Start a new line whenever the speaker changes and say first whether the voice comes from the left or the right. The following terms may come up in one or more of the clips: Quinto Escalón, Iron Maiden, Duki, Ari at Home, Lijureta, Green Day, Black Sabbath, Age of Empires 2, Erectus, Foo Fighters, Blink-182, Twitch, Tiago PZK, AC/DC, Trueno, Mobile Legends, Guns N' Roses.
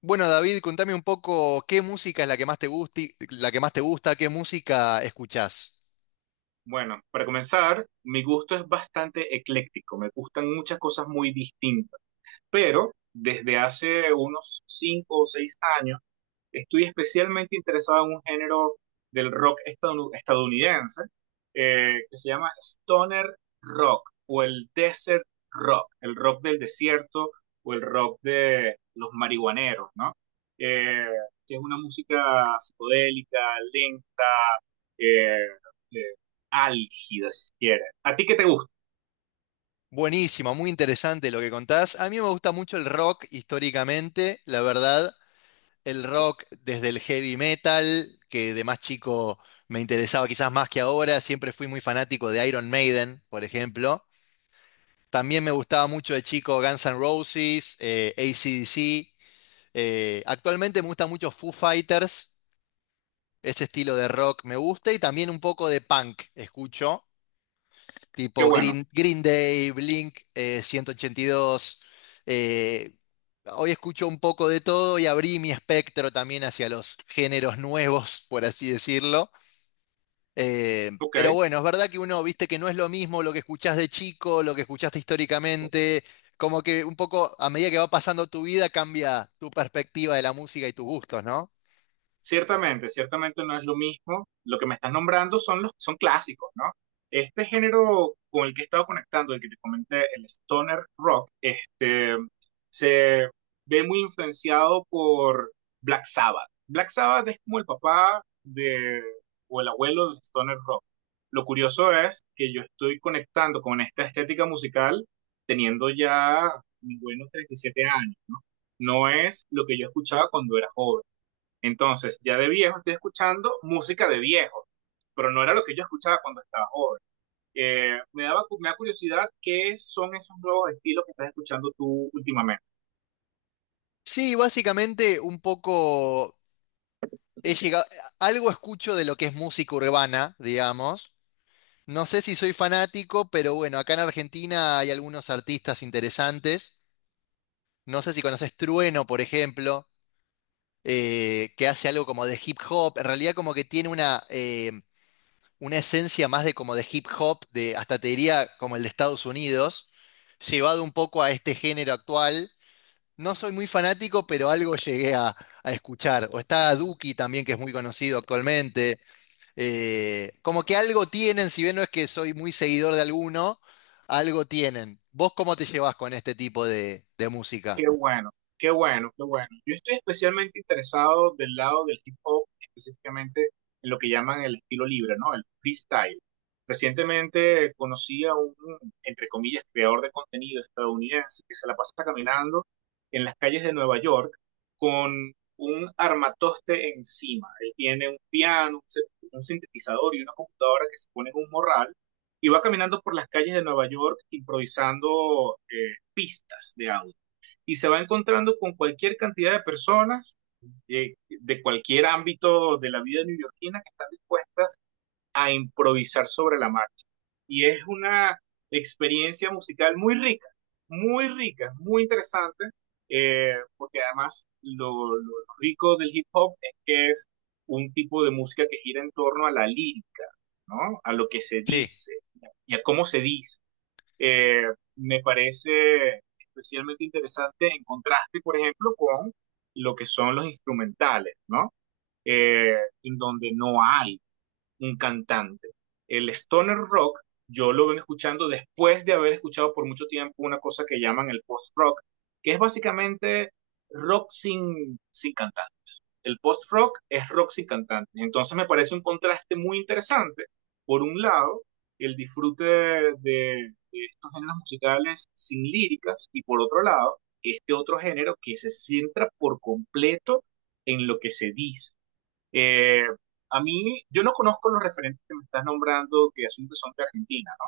left: Bueno, David, contame un poco qué música es la que más la que más te gusta, qué música escuchás.
right: Bueno, para comenzar, mi gusto es bastante ecléctico, me gustan muchas cosas muy distintas, pero desde hace unos 5 o 6 años estoy especialmente interesado en un género del rock estadounidense que se llama stoner rock o el desert rock, el rock del desierto o el rock de los marihuaneros, ¿no? Eh, que es una música psicodélica, lenta, eh, eh, álgida, si. ¿A ti qué te gusta?
left: Buenísimo, muy interesante lo que contás. A mí me gusta mucho el rock históricamente, la verdad, el rock desde el heavy metal, que de más chico me interesaba quizás más que ahora, siempre fui muy fanático de Iron Maiden, por ejemplo. También me gustaba mucho de chico Guns N' Roses, AC/DC. Actualmente me gusta mucho Foo Fighters. Ese estilo de rock me gusta y también un poco de punk escucho,
right: Qué
left: tipo
right: bueno.
left: Green Day, Blink, 182. eh, hoy escucho un poco de todo y abrí mi espectro también hacia los géneros nuevos, por así decirlo. Eh,
right: Ok.
left: pero bueno, es verdad que uno, viste que no es lo mismo lo que escuchás de chico, lo que escuchaste históricamente, como que un poco a medida que va pasando tu vida cambia tu perspectiva de la música y tus gustos, ¿no?
right: Ciertamente, ciertamente no es lo mismo. Lo que me estás nombrando son clásicos, ¿no? Este género con el que he estado conectando, el que te comenté, el stoner rock, este, se ve muy influenciado por Black Sabbath. Black Sabbath es como el papá de, o el abuelo del stoner rock. Lo curioso es que yo estoy conectando con esta estética musical teniendo ya mis buenos 37 años, ¿no? No es lo que yo escuchaba cuando era joven, entonces, ya de viejo estoy escuchando música de viejo, pero no era lo que yo escuchaba cuando estaba joven. Me da curiosidad qué son esos nuevos estilos que estás escuchando tú últimamente.
left: Sí, básicamente un poco he llegado, algo escucho de lo que es música urbana, digamos. No sé si soy fanático, pero bueno, acá en Argentina hay algunos artistas interesantes. No sé si conoces Trueno, por ejemplo, que hace algo como de hip hop. En realidad como que tiene una esencia más de como de hip hop, de hasta te diría como el de Estados Unidos, llevado un poco a este género actual. No soy muy fanático, pero algo llegué a escuchar. O está Duki también, que es muy conocido actualmente. Como que algo tienen, si bien no es que soy muy seguidor de alguno, algo tienen. ¿Vos cómo te llevas con este tipo de música?
right: Qué bueno, qué bueno, qué bueno. Yo estoy especialmente interesado del lado del hip hop, específicamente en lo que llaman el estilo libre, ¿no? El freestyle. Recientemente conocí a un, entre comillas, creador de contenido estadounidense que se la pasa caminando en las calles de Nueva York con un armatoste encima. Él tiene un piano, un sintetizador y una computadora que se pone en un morral y va caminando por las calles de Nueva York improvisando pistas de audio y se va encontrando con cualquier cantidad de personas de cualquier ámbito de la vida neoyorquina que están dispuestas a improvisar sobre la marcha. Y es una experiencia musical muy rica, muy rica, muy interesante, porque además lo rico del hip hop es que es un tipo de música que gira en torno a la lírica, ¿no? A lo que se
left: Sí.
right: dice y a cómo se dice. eh, Me parece especialmente interesante en contraste, por ejemplo, con lo que son los instrumentales, ¿no? Eh, en donde no hay un cantante. El stoner rock yo lo vengo escuchando después de haber escuchado por mucho tiempo una cosa que llaman el post-rock, que es básicamente rock sin cantantes. El post-rock es rock sin cantantes. Entonces me parece un contraste muy interesante. Por un lado, el disfrute de estos géneros musicales sin líricas y por otro lado, este otro género que se centra por completo en lo que se dice. eh, a mí, yo no conozco los referentes que me estás nombrando, que asumo que son de Argentina, ¿no?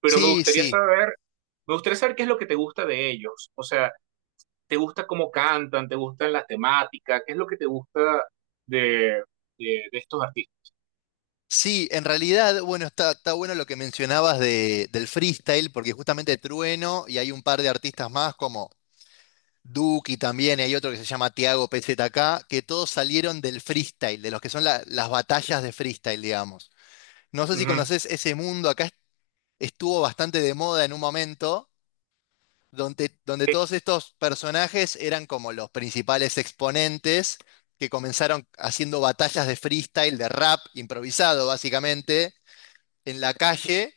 right: Pero
left: Sí, sí.
right: me gustaría saber qué es lo que te gusta de ellos. O sea, ¿te gusta cómo cantan? ¿Te gustan las temáticas? ¿Qué es lo que te gusta de, de, de estos artistas?
left: Sí, en realidad, bueno, está bueno lo que mencionabas del freestyle, porque justamente Trueno y hay un par de artistas más como Duki también, y hay otro que se llama Tiago PZK, que todos salieron del freestyle, de los que son las batallas de freestyle, digamos. No sé si
right: Ujú.
left: conoces ese mundo, acá estuvo bastante de moda en un momento, donde
right: Eh,
left: todos estos personajes eran como los principales exponentes que comenzaron haciendo batallas de freestyle, de rap improvisado, básicamente en la calle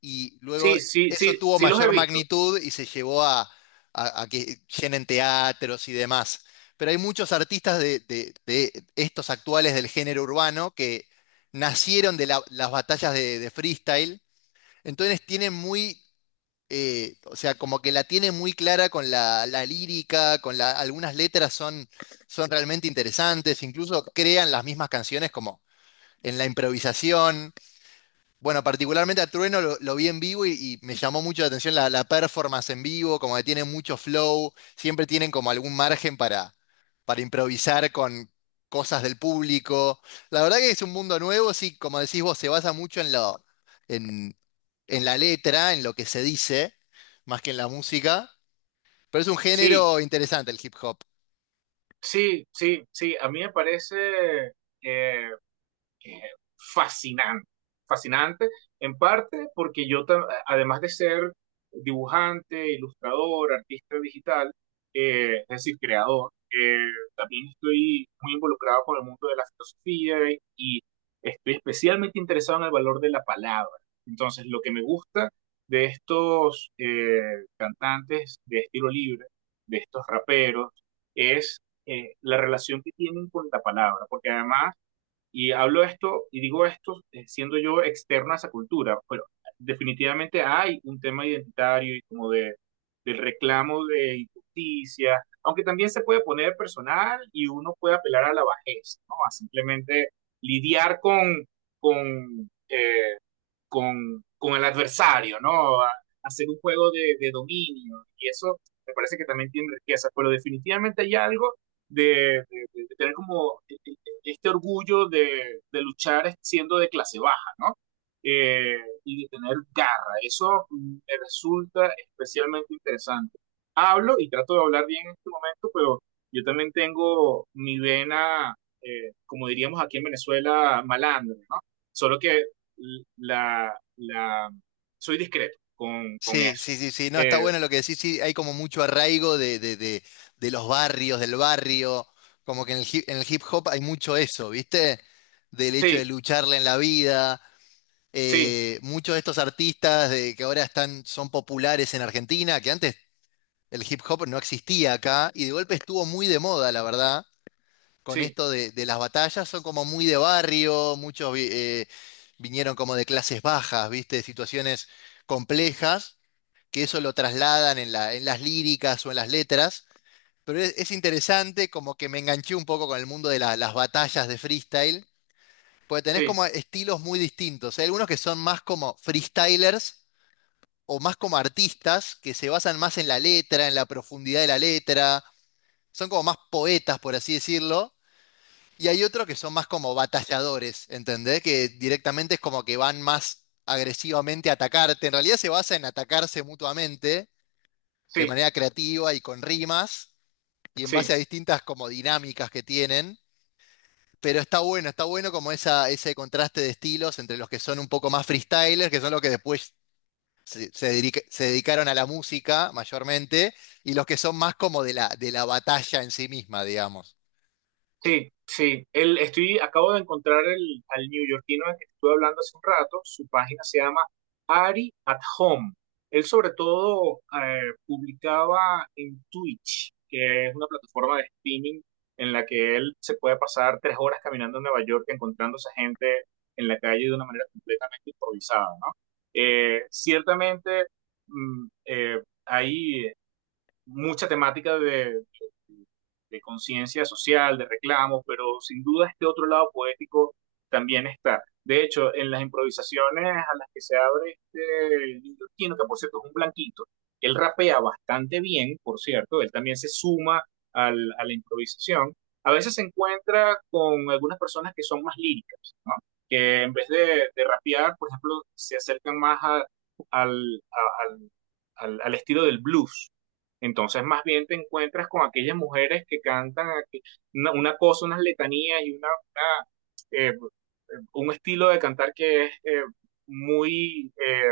left: y luego
right: sí, sí,
left: eso
right: sí,
left: tuvo
right: sí los he
left: mayor
right: visto.
left: magnitud y se llevó a que llenen teatros y demás. Pero hay muchos artistas de estos actuales del género urbano que nacieron de las batallas de freestyle, entonces tienen o sea, como que la tienen muy clara con la lírica, con algunas letras son realmente interesantes, incluso crean las mismas canciones como en la improvisación. Bueno, particularmente a Trueno lo vi en vivo y me llamó mucho la atención la performance en vivo, como que tiene mucho flow, siempre tienen como algún margen para improvisar con cosas del público. La verdad que es un mundo nuevo, sí, como decís vos, se basa mucho en en, la letra, en lo que se dice, más que en la música, pero es un
right: Sí,
left: género interesante el hip hop.
right: sí, sí, sí. A mí me parece, eh, eh, fascinante, fascinante en parte porque yo, además de ser dibujante, ilustrador, artista digital, es decir, creador, también estoy muy involucrado con el mundo de la filosofía y estoy especialmente interesado en el valor de la palabra. Entonces, lo que me gusta de estos cantantes de estilo libre, de estos raperos, es la relación que tienen con la palabra, porque además y hablo esto y digo esto siendo yo externa a esa cultura, pero definitivamente hay un tema identitario y como del reclamo de injusticia, aunque también se puede poner personal y uno puede apelar a la bajeza, ¿no? A simplemente lidiar con eh, con el adversario, ¿no? A hacer un juego dominio. Y eso me parece que también tiene riqueza. Pero definitivamente hay algo de tener como este orgullo de luchar siendo de clase baja, ¿no? Eh, y de tener garra. Eso me resulta especialmente interesante. Hablo y trato de hablar bien en este momento, pero yo también tengo mi vena, como diríamos aquí en Venezuela, malandro, ¿no? Solo que la, la, soy discreto con
left: Sí,
right: eso.
left: sí, sí, sí, no, está
right: Eh,
left: bueno lo que decís, sí, hay como mucho arraigo de los barrios, del barrio, como que en en el hip hop hay mucho eso, ¿viste? Del hecho de
right: sí,
left: lucharle en la vida,
right: sí,
left: muchos de estos artistas que ahora están, son populares en Argentina, que antes el hip hop no existía acá, y de golpe estuvo muy de moda, la verdad, con
right: sí,
left: esto de las batallas, son como muy de barrio, muchos vinieron como de clases bajas, ¿viste? De situaciones complejas que eso lo trasladan en en las líricas o en las letras, pero es interesante, como que me enganché un poco con el mundo de las batallas de freestyle, porque tenés
right: sí,
left: como estilos muy distintos. Hay algunos que son más como freestylers o más como artistas, que se basan más en la letra, en la profundidad de la letra, son como más poetas, por así decirlo. Y hay otros que son más como batalladores, ¿entendés? Que directamente es como que van más agresivamente a atacarte. En realidad se basa en atacarse mutuamente de
right: sí,
left: manera creativa y con rimas y en base
right: sí.
left: a distintas como dinámicas que tienen. Pero está bueno como esa, ese contraste de estilos entre los que son un poco más freestylers, que son los que después se dedicaron a la música mayormente, y los que son más como de la batalla en sí misma, digamos.
right: Sí, sí. Estoy, acabo de encontrar al neoyorquino del que te estuve hablando hace un rato. Su página se llama Ari at Home. Él sobre todo publicaba en Twitch, que es una plataforma de streaming en la que él se puede pasar 3 horas caminando en Nueva York encontrándose gente en la calle de una manera completamente improvisada, ¿no? Ciertamente hay mucha temática de conciencia social, de reclamos, pero sin duda este otro lado poético también está. De hecho, en las improvisaciones a las que se abre este neoyorquino, que por cierto es un blanquito, él rapea bastante bien, por cierto, él también se suma a la improvisación. A veces se encuentra con algunas personas que son más líricas, ¿no? Que en vez de rapear, por ejemplo, se acercan más al, a, al, al estilo del blues, entonces, más bien te encuentras con aquellas mujeres que cantan una cosa, unas letanías y una, eh, un estilo de cantar que es muy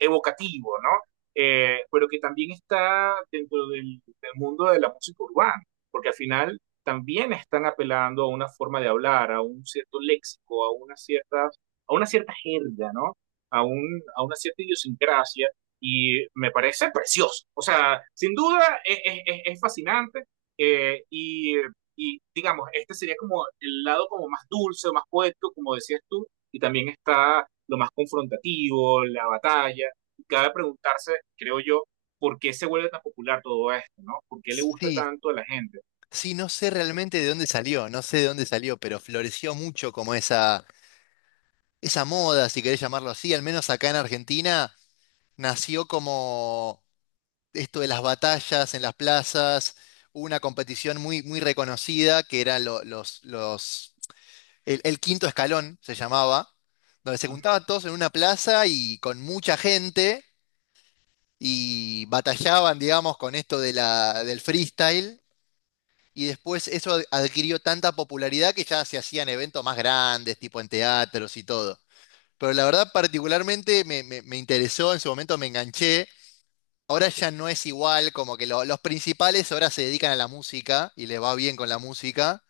right: evocativo, ¿no? Pero que también está dentro del, del mundo de la música urbana, porque al final también están apelando a una forma de hablar, a un cierto léxico, a una cierta jerga, ¿no? A una cierta idiosincrasia y me parece precioso. O sea, sin duda es fascinante. eh, y, digamos, este sería como el lado como más dulce, más poético, como decías tú, y también está lo más confrontativo, la batalla. Y cabe preguntarse, creo yo, por qué se vuelve tan popular todo esto, ¿no? ¿Por qué le gusta
left: Sí,
right: tanto a la gente?
left: sí, no sé realmente de dónde salió, no sé de dónde salió, pero floreció mucho como esa moda, si querés llamarlo así, al menos acá en Argentina, nació como esto de las batallas en las plazas, hubo una competición muy, muy reconocida que eran el quinto escalón se llamaba, donde se juntaban todos en una plaza y con mucha gente y batallaban, digamos, con esto de del freestyle. Y después eso adquirió tanta popularidad que ya se hacían eventos más grandes, tipo en teatros y todo. Pero la verdad particularmente me interesó, en su momento me enganché. Ahora ya no es igual, como que los principales ahora se dedican a la música y le va bien con la música.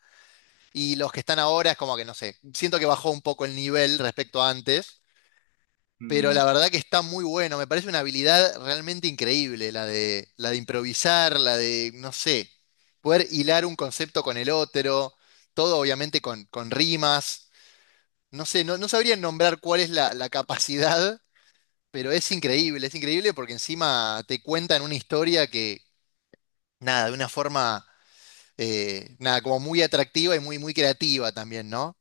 left: Y los que están ahora es como que no sé, siento que bajó un poco el nivel respecto a antes, pero
right: Mm.
left: la verdad que está muy bueno. Me parece una habilidad realmente increíble, la de improvisar, no sé, poder hilar un concepto con el otro, todo obviamente con rimas. No sé, no, no sabría nombrar cuál es la capacidad, pero es increíble porque encima te cuentan una historia que nada, de una forma, nada, como muy atractiva y muy, muy creativa también, ¿no?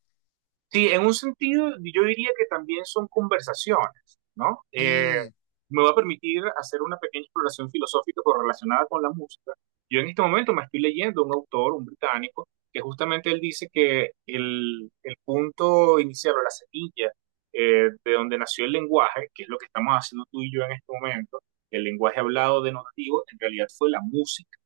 right: Sí, en un sentido, yo diría que también son conversaciones, ¿no?
left: Mm,
right: Me va a permitir hacer una pequeña exploración filosófica pero relacionada con la música. Yo en este momento me estoy leyendo un autor, un británico, que justamente él dice que el punto inicial o la semilla de donde nació el lenguaje, que es lo que estamos haciendo tú y yo en este momento, el lenguaje hablado denotativo, en realidad fue la música,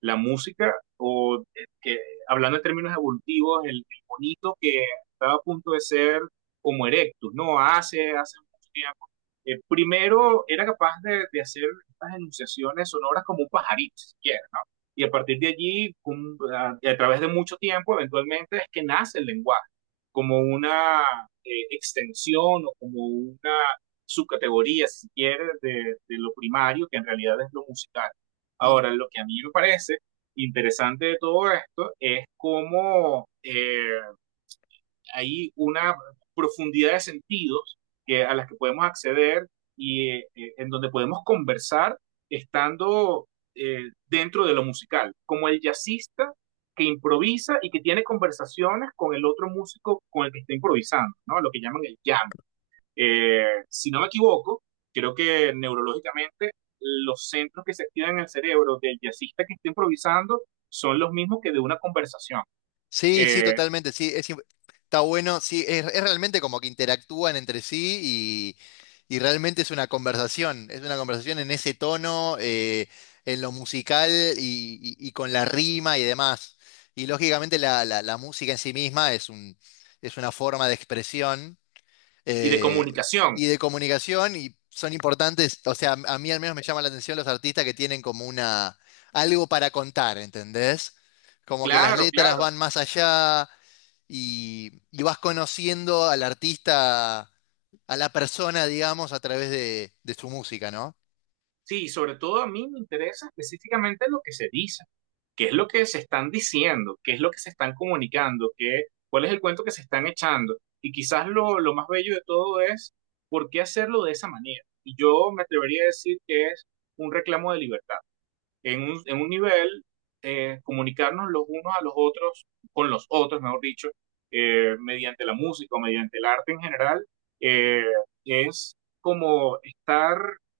right: la música, hablando en términos evolutivos, bonito que estaba a punto de ser como Erectus, ¿no? Hace, hace mucho tiempo. Primero era capaz hacer estas enunciaciones sonoras como un pajarito, si quieres, ¿no? Y a partir de allí, través de mucho tiempo, eventualmente es que nace el lenguaje, como una extensión o como una subcategoría, si quieres, de lo primario, que en realidad es lo musical.
left: mm.
right: Ahora, lo que a mí me parece interesante de todo esto es cómo hay una profundidad de sentidos que, a las que podemos acceder y en donde podemos conversar estando dentro de lo musical, como el jazzista que improvisa y que tiene conversaciones con el otro músico con el que está improvisando, ¿no? Lo que llaman el jam. Si no me equivoco, creo que neurológicamente los centros que se activan en el cerebro del jazzista que está improvisando son los mismos que de una conversación
left: Sí, sí,
right: eh,
left: totalmente, sí, está bueno, sí, es realmente como que interactúan entre sí y realmente es una conversación en ese tono, en lo musical y, y con la rima y demás. Y lógicamente la música en sí misma es una forma de expresión.
right: y de
left: eh,
right: comunicación.
left: y de comunicación y son importantes, o sea, a mí al menos me llama la atención los artistas que tienen como algo para contar, ¿entendés? Como que las
right: Claro,
left: letras
right: claro.
left: van más allá y vas conociendo al artista, a la persona, digamos, a través de su música, ¿no?
right: Sí, sobre todo a mí me interesa específicamente lo que se dice, qué es lo que se están diciendo, qué es lo que se están comunicando, qué, cuál es el cuento que se están echando. Y quizás lo más bello de todo es por qué hacerlo de esa manera. Y yo me atrevería a decir que es un reclamo de libertad en un nivel, comunicarnos los unos a los otros, con los otros, mejor dicho, mediante la música o mediante el arte en general, eh, es como estar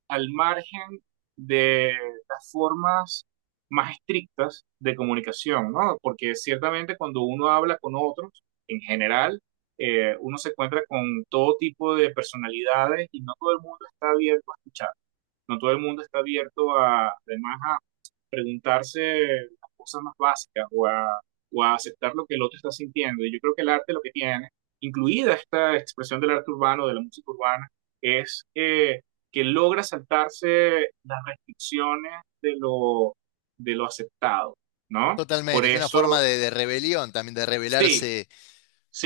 right: al margen de las formas más estrictas de comunicación, ¿no? Porque ciertamente cuando uno habla con otros, en general, uno se encuentra con todo tipo de personalidades y no todo el mundo está abierto a escuchar, no todo el mundo está abierto a, además a, preguntarse las cosas más básicas o a aceptar lo que el otro está sintiendo. Y yo creo que el arte lo que tiene, incluida esta expresión del arte urbano, de la música urbana, es que logra saltarse las restricciones de lo, de lo aceptado, ¿no?
left: Totalmente,
right: Por
left: es una forma
right: eso,
left: de rebelión también, de
right: sí,
left: rebelarse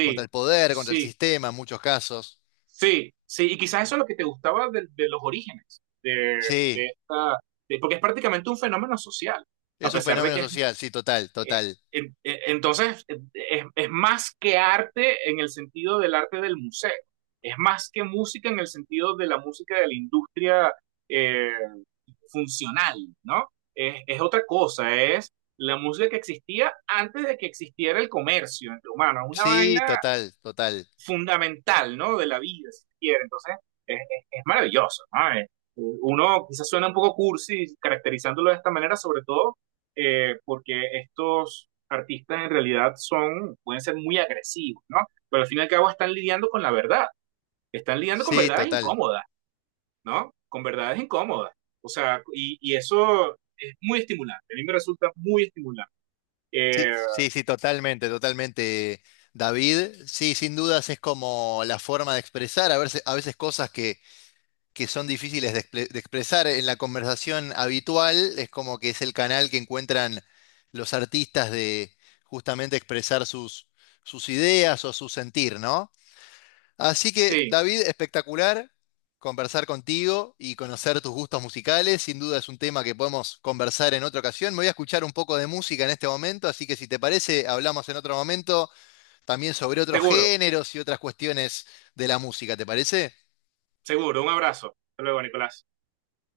left: contra el poder, contra el
right: sí,
left: sistema en muchos casos.
right: sí, sí. Y quizás eso es lo que te gustaba de los orígenes
left: Sí,
right: de esta, de- porque es prácticamente un fenómeno social, a
left: es un
right: pesar de
left: fenómeno
right: que
left: social, sí, total,
right: Eh,
left: total.
right: Entonces, es más que arte en el sentido del arte del museo, es más que música en el sentido de la música de la industria eh, funcional, ¿no? Es otra cosa, es la música que existía antes de que existiera el comercio entre humanos, una
left: Sí,
right: vaina
left: total, total.
right: fundamental, ¿no? De la vida, si quiere. Entonces, es maravilloso, ¿no? Es, uno quizás suena un poco cursi caracterizándolo de esta manera, sobre todo porque estos artistas en realidad son, pueden ser muy agresivos, ¿no? Pero al fin y al cabo están lidiando con la verdad, están lidiando con
left: Sí,
right: verdades
left: total.
right: incómodas, ¿no? Con verdades incómodas. O sea, y eso es muy estimulante, a mí me resulta muy estimulante.
left: Sí,
right: Eh,
left: sí, sí, totalmente, totalmente. David, sí, sin dudas es como la forma de expresar, a veces cosas que son difíciles de expresar en la conversación habitual, es como que es el canal que encuentran los artistas de justamente expresar sus ideas o su sentir, ¿no? Así que,
right: sí,
left: David, espectacular conversar contigo y conocer tus gustos musicales. Sin duda es un tema que podemos conversar en otra ocasión. Me voy a escuchar un poco de música en este momento, así que si te parece, hablamos en otro momento también sobre otros
right: seguro,
left: géneros y otras cuestiones de la música, ¿te parece?
right: seguro, un abrazo. Hasta luego, Nicolás.